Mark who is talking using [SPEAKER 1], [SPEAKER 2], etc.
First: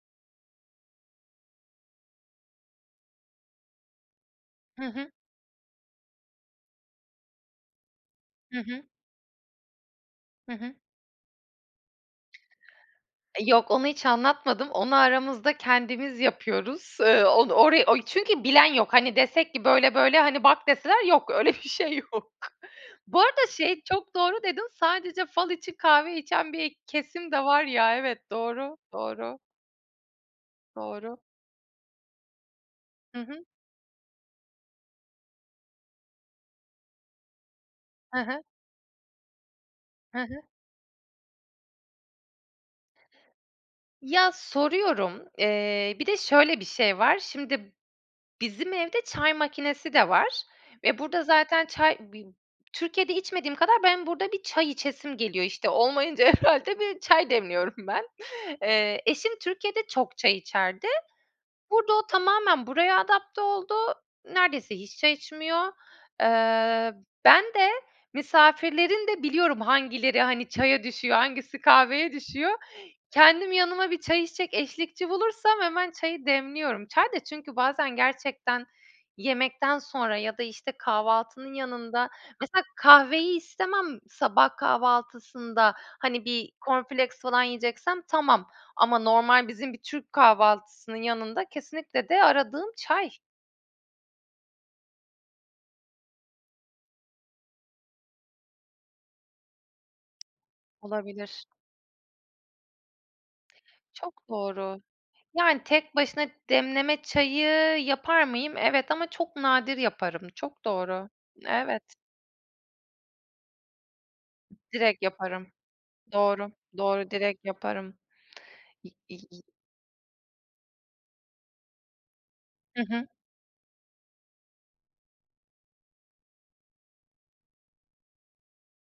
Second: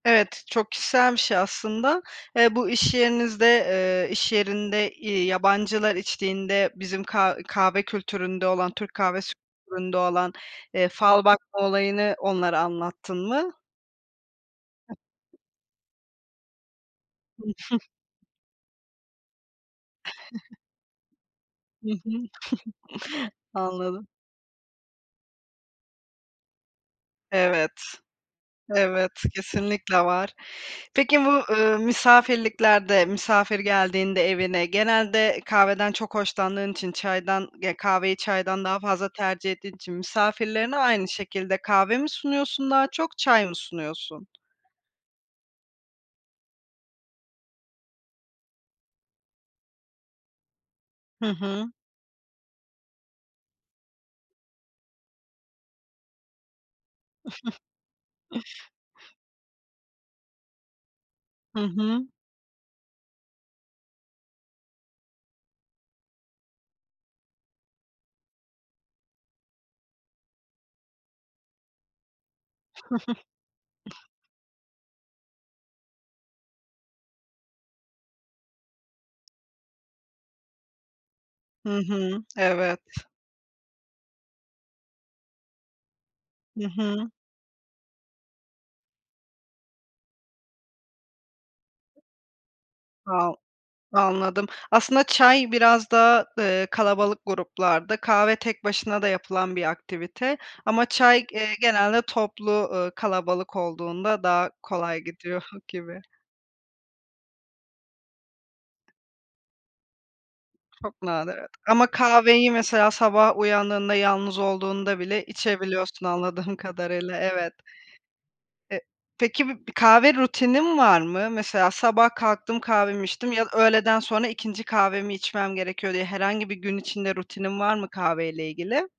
[SPEAKER 1] Evet, çok kişisel bir şey aslında. Eee, bu iş yerinizde, eee, iş
[SPEAKER 2] Hı
[SPEAKER 1] yerinde,
[SPEAKER 2] hı.
[SPEAKER 1] eee, yabancılar içtiğinde bizim ka kahve kültüründe
[SPEAKER 2] Hı
[SPEAKER 1] olan,
[SPEAKER 2] hı.
[SPEAKER 1] Türk kahvesi kültüründe olan,
[SPEAKER 2] Hı hı.
[SPEAKER 1] eee, fal bakma olayını onlara anlattın mı?
[SPEAKER 2] Yok, onu hiç anlatmadım. Onu aramızda kendimiz yapıyoruz. Eee, o on orayı
[SPEAKER 1] [unintelligible]
[SPEAKER 2] o çünkü bilen yok. Hani, desek ki böyle böyle... Hani, "Bak." deseler, yok, öyle bir
[SPEAKER 1] Hı
[SPEAKER 2] şey
[SPEAKER 1] hı.
[SPEAKER 2] yok. Bu arada, şey,
[SPEAKER 1] Anladım.
[SPEAKER 2] çok doğru dedin. Sadece fal için kahve içen bir kesim de var
[SPEAKER 1] Evet.
[SPEAKER 2] ya. Evet, doğru,
[SPEAKER 1] Evet,
[SPEAKER 2] doğru.
[SPEAKER 1] kesinlikle var.
[SPEAKER 2] Doğru.
[SPEAKER 1] Peki, bu, eee, misafirliklerde,
[SPEAKER 2] Hı hı.
[SPEAKER 1] misafir geldiğinde evine, genelde kahveden çok hoşlandığın için, çaydan, ge kahveyi
[SPEAKER 2] Hı hı.
[SPEAKER 1] çaydan daha fazla tercih ettiğin için
[SPEAKER 2] Hı hı.
[SPEAKER 1] misafirlerine aynı şekilde kahve mi sunuyorsun, daha çok çay mı sunuyorsun?
[SPEAKER 2] Ya, soruyorum, eee, bir de şöyle bir şey var. Şimdi bizim evde çay makinesi de var ve burada
[SPEAKER 1] Hı
[SPEAKER 2] zaten
[SPEAKER 1] hı.
[SPEAKER 2] çay bi Türkiye'de içmediğim kadar benim burada bir çay içesim geliyor. İşte, olmayınca herhâlde bir çay demliyorum ben. Eee, eşim Türkiye'de çok çay içerdi.
[SPEAKER 1] Hı
[SPEAKER 2] Burada o
[SPEAKER 1] hı.
[SPEAKER 2] tamamen buraya adapte oldu. Neredeyse hiç çay içmiyor. Eee, ben de misafirlerin de biliyorum hangileri, hani, çaya düşüyor, hangisi kahveye düşüyor. Kendim yanıma bir çay içecek eşlikçi bulursam hemen çayı demliyorum. Çay da çünkü bazen gerçekten yemekten sonra ya da, işte, kahvaltının
[SPEAKER 1] Hı
[SPEAKER 2] yanında
[SPEAKER 1] hı.
[SPEAKER 2] Mesela,
[SPEAKER 1] Evet.
[SPEAKER 2] kahveyi istemem sabah kahvaltısında. Hani, bir
[SPEAKER 1] Hı
[SPEAKER 2] corn
[SPEAKER 1] hı.
[SPEAKER 2] flakes falan yiyeceksem tamam ama normal bizim bir Türk kahvaltısının yanında kesinlikle de aradığım çay.
[SPEAKER 1] [unintelligible] Anladım. Aslında çay biraz daha, eee, kalabalık gruplarda; kahve tek başına da yapılan bir aktivite ama çay,
[SPEAKER 2] Olabilir.
[SPEAKER 1] eee, genelde toplu, eee, kalabalık olduğunda
[SPEAKER 2] Çok
[SPEAKER 1] daha
[SPEAKER 2] doğru.
[SPEAKER 1] kolay gidiyor
[SPEAKER 2] Yani, tek
[SPEAKER 1] gibi.
[SPEAKER 2] başına demleme çayı yapar mıyım? Evet ama çok nadir yaparım. Çok
[SPEAKER 1] Çok
[SPEAKER 2] doğru.
[SPEAKER 1] nadir, evet ama
[SPEAKER 2] Evet.
[SPEAKER 1] kahveyi mesela sabah uyandığında yalnız olduğunda
[SPEAKER 2] Direkt
[SPEAKER 1] bile
[SPEAKER 2] yaparım.
[SPEAKER 1] içebiliyorsun,
[SPEAKER 2] Doğru.
[SPEAKER 1] anladığım
[SPEAKER 2] Doğru
[SPEAKER 1] kadarıyla.
[SPEAKER 2] direkt
[SPEAKER 1] Evet.
[SPEAKER 2] yaparım.
[SPEAKER 1] Eee,
[SPEAKER 2] İ i i
[SPEAKER 1] peki, bir kahve rutinin var mı? Mesela, sabah kalktım,
[SPEAKER 2] Hı
[SPEAKER 1] kahvemi
[SPEAKER 2] hı.
[SPEAKER 1] içtim. "Ya, öğleden sonra ikinci kahvemi içmem gerekiyor." diye herhangi bir gün içinde rutinin var mı kahveyle ilgili?